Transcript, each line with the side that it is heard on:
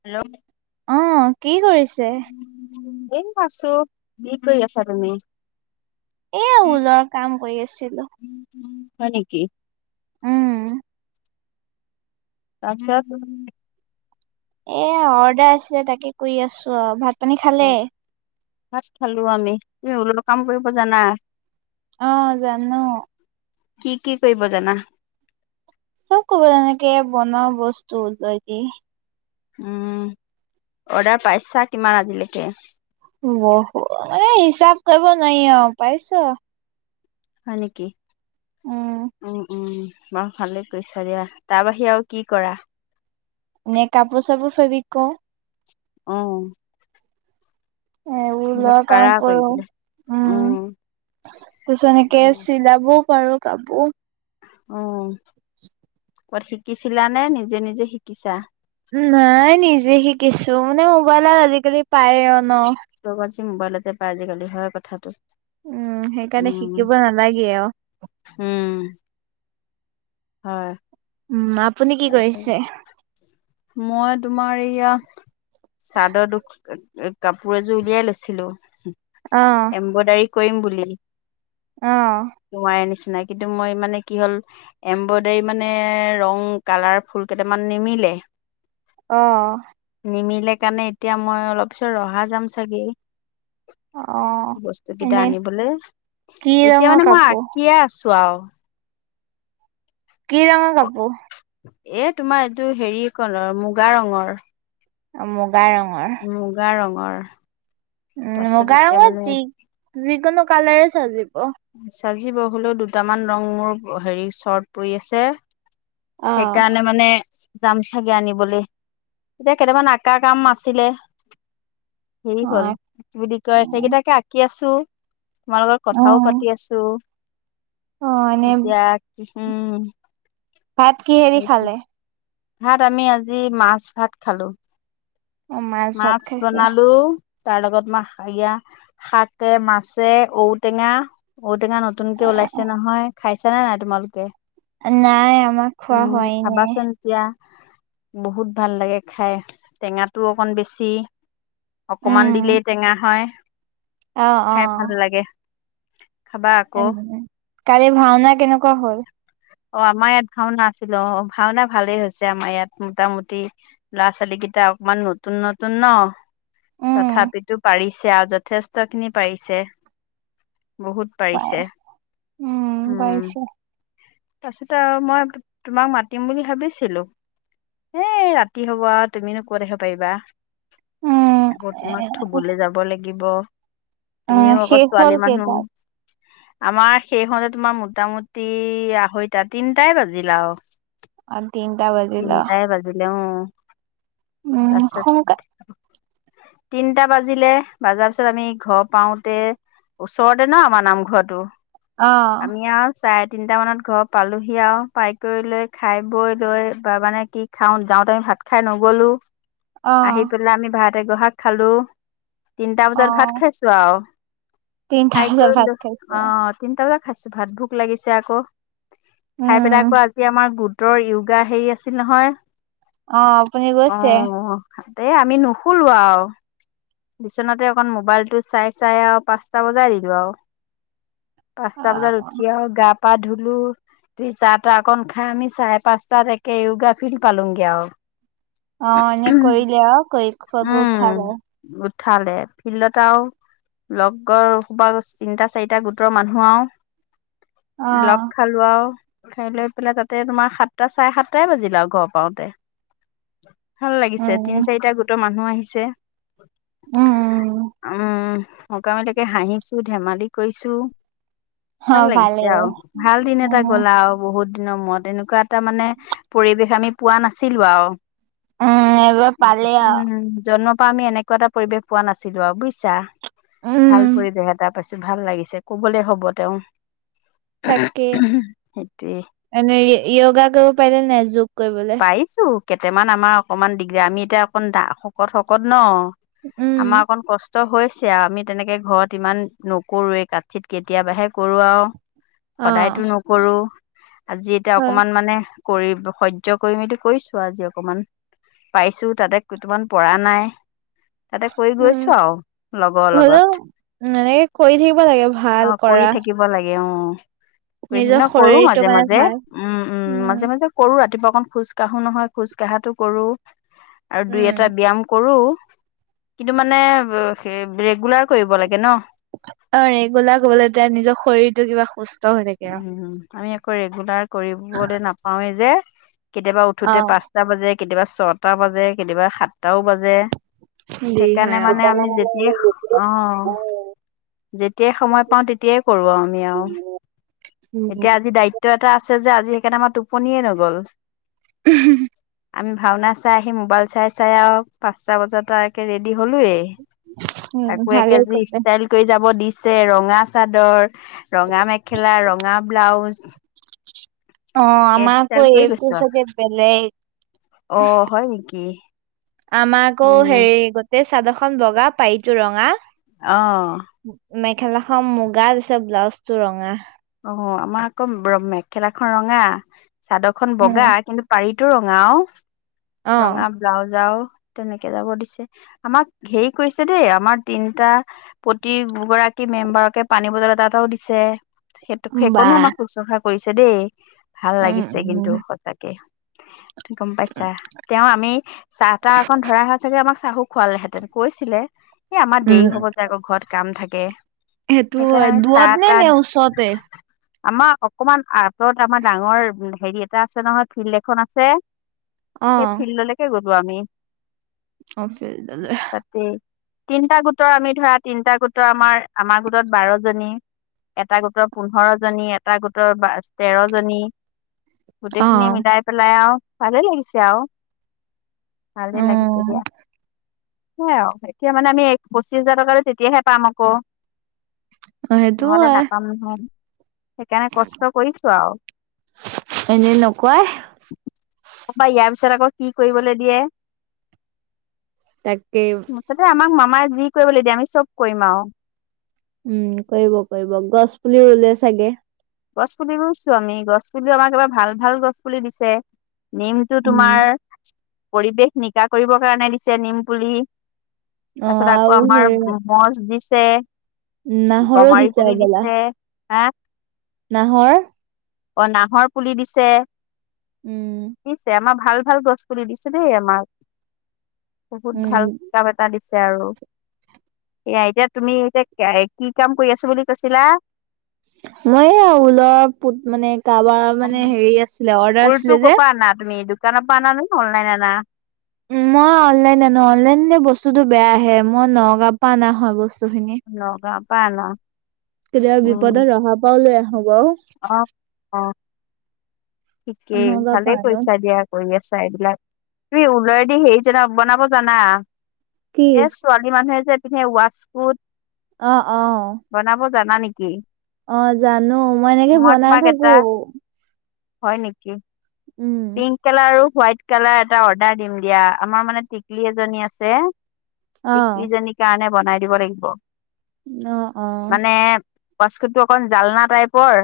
left: Hello!
right: অ কি কৰিছে?
left: এই আছো। কি কৰি আছা তুমি?
right: এয়া ঊলৰ কাম কৰি আছিলো।
left: হয় নেকি?
right: উম।
left: আচ্ছা
right: এ অৰ্ডাৰ আছিলে তাকে কৰি আছো অ ভাত আপোনী খালে?
left: ভাত খালো আমি। তুমি ঊলৰ কাম কৰিব জানা?
right: অ জানো
left: কি কি কৰিব জানা?
right: চব কৰিব জানো তেনেকে বনোৱা বস্তু ঊলে দি।
left: উম অৰ্ডাৰ পাইছা কিমান আজিলৈকে?
right: বহু মানে হিচাপ কৰিব নাই অ পাইছ
left: হয় নেকি
right: উম
left: উম উম বৰ ভালে কৰিৈছা দিয়া তাৰ বাহিৰে আৰু কি কৰা
right: নে কাপো চব ফেব্ৰিক
left: আহ
right: এবোৰ লোৱা
left: পাৰা
right: কাম কৰো
left: কৰিবলে
right: উম তাৰিছত এনেকে চিলাবু পাৰ কাবো
left: উ ক'াত শিকিছিলা নে নিজে নিজে শিকিছা
right: নাই নিজে শিকিছো মানে মোবাইলত আজিকালি পায় ন
left: লগত মোবাইলতে পাই আজিকালি হয় কথাটো
right: উম সেইকাৰণে
left: উম।
right: শিকিব নালাগে আৰু
left: [inaudible] হয়
right: উম আপুনি কি
left: তাৰপিছত
right: কৰিছে
left: মই তোমাৰ এইয়া চাদৰ দুখ কাপোৰ এযোৰ উলিয়াই লৈছিলো এম্ব্ৰইডাৰী কৰিম বুলি
right: আহ
left: নিচিনাকন্তু মই মানে কি হ'ল এম্ব্ৰইডাৰী মানে ৰং কালাৰ ফুল কেইটামান নিমিলে
right: আহ
left: নিমিলে কাৰণে এতিয়া মই অলপ পিছত ৰহা যাম চাগে
right: অ'।
left: বস্তু কেইটা
right: এনে
left: আনিবলৈ
right: কি
left: এতিয়া
right: ৰঙৰ
left: মানে মই
right: কাপোৰ?
left: আঁকিয়ে আছো চোৱাও
right: কি ৰঙৰ কাপোৰ
left: এ তোমাৰ এইটো হেৰি কৰ মুগা ৰঙৰ
right: অ গাই ৰঙৰ
left: ুমাৰ
right: উম মই গঙত য যিকোনো কালৰে চাজিব অ
left: চাজি বহলেও দুটামান ৰং মোৰ হেৰি চৰ্ট পৰি আছে
right: অ',
left: সেইকাৰণে মানে যাম চাগে আনিবলৈ এতিয়া কেইটামান আকা কাম আাছিলে হেৰি হ'ল
right: অ',
left: বুলি কয়
right: উম।
left: সেইকেইটাকে আঁকি আছো তোমাৰ লগৰ কথাও পাতি আছো
right: অ', এনে
left: এতিয়া উম,
right: ভাত কি হেৰি খালে?
left: ভাত আমি আজি মাছ ভাত খালো।
right: অ', ভাত
left: মাছ
right: খাইছে।
left: বনালো। তাৰ লগত ময়া শাকে মাছে ঔটেঙা ঔ টো নতুনক কে ওলাইছে নহয় খাইছে। চে নে নাই তোমালোকে।
right: নাই, ম খোৱা
left: উম
right: হোৱাই নাই।
left: খাবাচোন এতিয়া বহুত ভাল লাগে খাই, টেঙাটো অকন বেছি অকমান
right: উম,
left: দিলেই টেঙা হয়।
right: অ',
left: খাই ভাল
right: অ',
left: লাগে। খাবা আকৌ।
right: কালিৰ ভাওনা কেনেকুৱা হ'ল।
left: অ আমাৰ ইয়াত ভাওনা আছিলো অ ভাওনা ভালেই হৈছে, আমাৰ ইয়াত মোটামুটি ল'ৰা ছোৱালী কেইটা অকমান নতুন-নতুন ন
right: উম,
left: তথাপিতো পাৰিছে আৰু যথেষ্ট খিনি পাৰিছে। বহুত
right: ব
left: পাৰিছে
right: উম পাৰিছে।
left: তাৰ পিচতে আৰু মই তোমাক মাতিম বুলি ভাবিছিলো এ ৰাতি হব আৰু তুমিনো কত আহিব পাৰিবা।
right: উম,
left: আকৌ
right: এ
left: তোমাৰ থবলে যাব লাগিব।
right: উম,
left: তুমিও আকৌ
right: শেষ হ'ল
left: ছোৱালী মানুহ।
right: কেইটাত?
left: আমাৰ সেই হতে তোমাৰ মোটামুটি সইটা তিনটাই বাজিলাও।
right: অ, তিনটা বাজিল অ',
left: তিনটাই বাজিলে উম।
right: উম, সোনকাল
left: তাৰপাছত তিনটা বাজিলে বজাৰ পিছত আমি ঘৰ পাওঁতে ওচৰতে ন আমাৰ নামঘৰটো।
right: অহ।
left: আমি আৰু চাৰে তিনটা মানত ঘৰ পালোহি আৰু পাই কৰি লৈ খাই বৈ লৈ। বা মানে কি খাওঁ যাওঁতে আমি ভাত খাই নগলো। আহি
right: অ',
left: পেলাই আমি ভাত টেগ শাক খালো তিনিটা বজাত ভাত
right: অ',
left: খাইছো আৰু।
right: তিনটা
left: খাই
right: বজাত ভাত
left: কৰিলো
right: খাইছে
left: অ', তিনিটা বাজাত, খাইছো ভাত ভোক লাগিছে আকৌ। খাই
right: উম,
left: পেলাই আকৌ আজি আমাৰ গোট। ৰ য়োগা হেৰি আছে। ছিল নহয়।
right: অহ ', আপুনি গৈছে?
left: এই আমি নুখলো আৰু বিচনাতে অকণ মোবাইলটো চাই- চাই আৰু পাঁচটা বজাই দিলো আৰু। পাঁচটা
right: অ',
left: বজাত উঠি আৰু গা পা ধুলো দুই চাহ তাহ অকন খাই আমি চাৰে পাঁচটাত। কে য়োগা ফিল্ড পালং গিয়।
right: অহ ', এনে কৈ লেও ক ফৰত
left: উম
right: উঠা গায় [unintelligible]
left: উঠালে ফিল্ডত আৰুও লগৰ সব তিনিটা চাৰিটা গোটৰ মানুহ আৰু। লগ
right: অ',
left: খালো আৰু খাই লৈ পেলাই তাতে তোমাৰ সাতটা চাৰে সাতটাই বাজিলা আৰু ঘৰ পাওতে। ভাল লাগিছে তিন
right: উম,
left: চাৰিটা গোটৰ মানুহ আহিছে। ছে।
right: উম, উম
left: উম', সকামিলকে হাঁহিছো ধেমালি কৰিছো।
right: অ',
left: ভাল লাগিছে
right: ভালেই
left: আৰু ভাল দিন এটা
right: উম,
left: গ'লা আৰু বহুত। ন মই তেনেকুৱা। তাৰ মানে পৰিৱেশ আমি পোৱা নাছিলো আৰু।
right: উম, এইবাৰ পালে
left: উম',
right: আৰু
left: জন্মৰ পৰা আমি এনেকুৱা এটা পৰিৱেশ পোৱা নাছিলো আৰু বুজিছা। ভাল
right: উম,
left: পৰিবেশ এটাত পাইছো ভাল লাগিছে কবলৈ হ'ব তেওঁ।
right: তাকে
left: সেইটোৱে।
right: গা কৰিবো পেলে নজুক।
left: পাইছো। কেইটামান আমাৰ অকমান দিগদাৰ আমি এতিয়া অকমান দা শকত- শকত ন।
right: উম,
left: আমাৰ কণ কষ্ট। কষ্ট হৈছে আৰু আমি তেনেকে ঘৰত ইমান নকৰো এই কাঠ চিত কেতিয়াবাহে কৰো আৰু।
right: অ',
left: সদায়তো নকৰো আজি এতিয়া
right: হয়,
left: অকমান মানে। কৰি সহ্য। সহ্য কৰি মেলি কৰিছো আজি অকমান পাইছো তাতে কিটোমান পৰা নাই। তাতে কৰি গৈছো
right: উম',
left: আৰু লগৰ লগত।
right: হলেও এনেকে কৰি থাকিব লাগে ভাল কৰা।
left: কেঅ'
right: নিজৰ
left: [unintelligible] কৰো
right: শৰীৰটোৰ
left: মাজে
right: কাৰণে
left: মাজে
right: ভাল
left: উম উম মাজে মাজে কৰো আ ৰাতিপুৱা অকন খোজ কাঢ়ো নহয় খোজ কঢ়টো কৰোঁ। আৰু দুই
right: উম
left: এটা ব্যায়াম কৰোঁ কিন্তু মানে স ৰেগুলাৰ কৰিব লাগে ন?
right: অ ৰেগোলা কবলৈ এতিয়া নিজৰ শৰীৰতটো কিবা সুস্থ হৈ থাকে
left: উম উম আমি আকৌ ৰেগুলাৰ কৰিবলৈ নাপাওৱেই যে [inaudible] কেতিয়াবা উঠোতে
right: আৰু।
left: পাঁচটা বাজে কেতিয়াবা ছটা বাজে কেতিয়াবা সাতটাও বাজে
right: হেৰি হয়
left: সেইকাৰণে
right: অ।
left: মানে আমি যেতিয়াই, অহ যেতিয়াই সময় পাওঁ তেতিয়াই কৰোঁ আও আমি আও
right: উম।
left: এতিয়া আজি দায়িত্ব এটা আছে যে আজি আজি সেইকাৰণে আমাৰ টোপনিয়ে নগ'ল
right: [unintelligible]
left: আমি ভাওনা চাই আহি মোবাইল চাই চাই আও পাঁচটা বজাতে ৰেডি হলোয়ে,
right: উম
left: তাকো
right: ভালেই
left: একেজি
right: কৰিলে
left: ষ্টাইল কৰি যাব দি ছে ৰঙা চাদৰ ৰঙা মেখেলাৰ ৰ ৰঙা ব্লাউজ
right: অঁ
left: একে
right: আমাকো
left: ষ্টাইল কৰি
right: এইটো
left: গৈছো আৰু।
right: চাগে বেলেগ
left: অ হয় নেকি
right: আমাক আকৌ
left: উম
right: হেৰি, গোটেই চাদৰখন বগা পাৰিটো ৰঙা,
left: অ
right: মেখেলাখন মুগা দিছে, ব্লাউজ [unintelligible] ৰঙা
left: অঁ আমাৰ আকৌ মেখেলাখন ৰঙা চাদৰ খন
right: উম
left: বগা কিন্তু পাৰীত টো ৰঙাও
right: অ।
left: ৰঙা ব্লাওজ আও তেনেকে যাব দিছে, আমাক হেৰি কৰিছে দেই আমাৰ তিনটা প্ৰতি গৰাকী মেম্বাৰকে পানী বটল এটা এটাও দিছে। সেইটোক
right: বা
left: সেইকনো আমাক শুশ্ৰূষা কৰিছে দেই। ভাল
right: উম
left: লাগিছে
right: উম
left: কিন্তু সঁচাকে গম পাইছা, তেওঁ আমি চাহ-তাহ অকন ধৰা হয় চাগে আমাক চাহো খোৱালেহেঁতেন, কৈছিলে এ আমাৰ
right: উম
left: দেৰি হব যে আকৌ ঘৰত কাম থাকে। তাকে
right: সেইটো হয় দোৱৰত নে নে ওচৰত [inaudible]
left: আমাৰ অকমান আঁতৰত আমাৰ ডাঙৰ হেৰি এটা আছে নহয় ফিল্ড এখন আছে সেই ফিল্ডলৈকে গ মী
right: অফিলডলৈ
left: তিনিটা গোটৰ আমি ধৰা তিনিটা গোটৰ আমাৰ আমাৰ গোটত বাৰ জনী এটা গোটৰ পোন্ধৰ জনী এটা গোটৰ বা তেৰ জনী
right: অ
left: গোটেইখিনি মিলাই পেলাই আৰু ভালে লাগিছেও
right: অ
left: ভালে লাগিছিল দয়া স এতিয়া মানে আমি এক পঁচিশ হাজাৰ টকাটো তেতিয়াহে পাম আকৌ
right: অ সেইটো হয়
left: হয় সেইকাৰণে কষ্ট কৰিছো আৰু
right: এনেই নকয়
left: অ বা ইয়াৰ পিছত আকৌ কি কৰিবলৈ দিয়ে
right: তাকেই
left: মুঠতে আমাক মামাই কি কৰিবলৈ দিয়া আমি চব কৰিম আৰু
right: বুলিুলি ওলে চাগে
left: গছ পুলি ৰুইছো আমি গছ পুলিও আমাক এবাৰ ভাল ভাল গছ পুলি দিছে নেমটো
right: উম
left: তোমাৰ পৰিৱেশ নিকা কৰিবৰ কাৰণে দিছে নিম পুলি
right: অ
left: তাৰ পিছত আকৌ
right: আৰু সেই
left: আমাৰ মজ দি [inaudible]
right: নাহৰো দিছে অবলা
left: হা
right: নাহৰ
left: অ নাহৰ পুলি দিছে
right: উম
left: নিশ্চয় আম ভাল ভাল গছ পুলি দিছে দেই আমাক বহুত
right: উম
left: ভাল কাম এটা দি আৰু সয়া এতিয়া তুমি এতিয়া কি কাম কৰি আছো বুলি কৈছিলা
right: মই অলপ মানে কাৰাবাৰ মানে হেৰি আছিলে অৰ্ডাৰ আছিলে যে
left: দোকান প ন নাই অননলাইন ন
right: উ মই অনলাইন আনো অনলাইন বস্তুতটো বেয়া আহে মই নগা পা নহয় বস্তু ব খিনি
left: নগাঁৱৰ পৰা আনা
right: কেতিয়াবা বিপদত ৰহা পাওলে
left: অহ অহ ঠিকেই
right: নগা
left: ভালে
right: পাৰ ন
left: কৰিছা দিয়া কৰি আছা এইবিলাক তুমি উলাই দি হেৰি জন বনাব জানা
right: কি
left: এহ ছোৱালী মানুহে যে এনে ৱাচকোট
right: অহ অহ
left: বনাব জানা নেকি?
right: অহ জানো মই এনেকে বনাই
left: তোমাক
right: থাকো
left: এটা হয় নেকি
right: উম
left: পিং কালাৰ আৰু হোৱাইট কালাৰ এটা অৰ্ডাৰ দিম দিয়া আমাৰ মানে টিকলি এজনী আছে টিকিলি জনীৰ কাৰণে বনাই দিব লাগিব
right: অহ অহ
left: ৱাচকোট অকণ জালনা টাইপৰ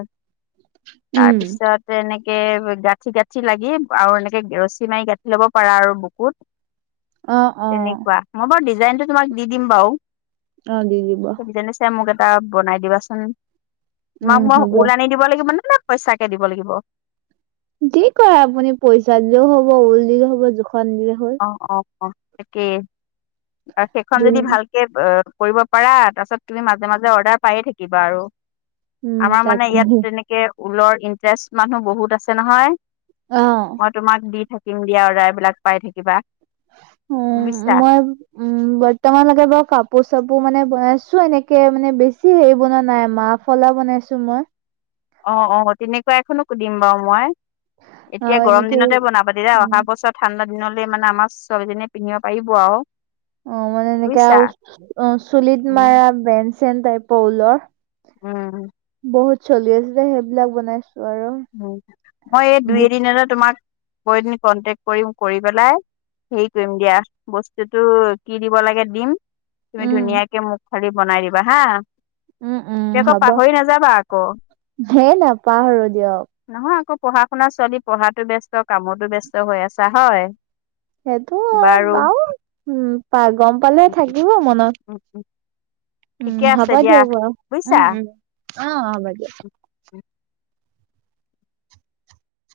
right: উম
left: তাৰপিছত এনেকে এহ, গাঠি গাঠি গাঠি লাগি আৰু এনেকে ৰছী মাৰি গাঁঠি লব পাৰা আৰু বুকুত
right: অ অ
left: তেনেকুৱা মই হ'ব দিছো ডিজাইনটো তোমাক দি দিম বাৰু
right: অহ দি দিব
left: তহ বনাই দিবাচোন মাক
right: উম
left: মই
right: হ'ব
left: ঊল আনি দিব লাগিব মানে পইচাকে দিব লাগিব
right: কি কৰে আপুনি পইচা দিলেও হ'ব ঊল দিলে হ'ব জোখ
left: অহ অহ অহ তাকে সেইখন
right: যোন
left: যদি ভালকে অহ কৰিব পাৰা তাৰপিছত তুমি মাজে মাজে অৰ্ডাৰ পায়ে থাকিবা আৰু
right: উম
left: আমাৰ মানে
right: তাকে
left: ইয়াত তেনেকে ঊলৰ ইণ্টাৰেষ্ট মানুহ বহুত আছে নহয়
right: অ
left: মই তোমাক দি থাকো [unintelligible] দিয়াৰ্দাৰবিলাক পাই থাকে কিবা
right: উম, মই, উম, বৰ্তমানলৈকে বাৰু কাপোৰ চাপোৰ কাপোৰ মানে বনাইছো এনেকে মানে বেছি হেৰি বনোৱা নাই মাহ ফলা বনাইছো মই
left: অঁ-অঁ তেনেকুৱা এখনো দিম বাৰু মই। এতিয়া
right: আৰু
left: গৰম
right: এনেকে
left: দিনতে বনাবা তেতিতিা
right: উম
left: অহা বছৰ ঠাণ্ডা দিন মানে আমাৰ ছবলজনেএ পিন্ধিব পাৰিব আৰু।
right: অঁ মানে এনেকে
left: বুজিছা
right: আও চুলিত
left: উম
right: মাৰা বেঞ্চ চে টাইপ ওলৰ
left: উম।
right: বহুত চলি আছে যে সেইবিলাক বনাই
left: উ' মই এই দুই এদিনৰে তোমাক মইদিন কন্টেকট কৰিম, কৰি পেলাই, হেৰি কৰিম দিয়া, বস্তুতটো কি দিব লাগে দিম তুমি
right: উম
left: ধুনীয়াকে মুখ চ়ী বনাই দিবা, হা।
right: উম উম,
left: তুমি আকৌ
right: হব,
left: পাহৰি নাযাবা আকৌ
right: সেই নাপাহৰো। ক দিয় [unintelligible]
left: নহয় আকৌ পঢ়া শুনা ছোৱালী পঢ়াতো ব্যস্ত কামতো ব্যস্ত হৈ আছা হয়
right: সেইটো
left: বাৰু
right: আও, উম পা গম পালে থাকিব মনত, উম
left: ঠিকে
right: হ'ব
left: আছে
right: দিয়া বাৰু, উ'
left: বুজিছা
right: অঁ হ'ব দিয়া।
left: উম।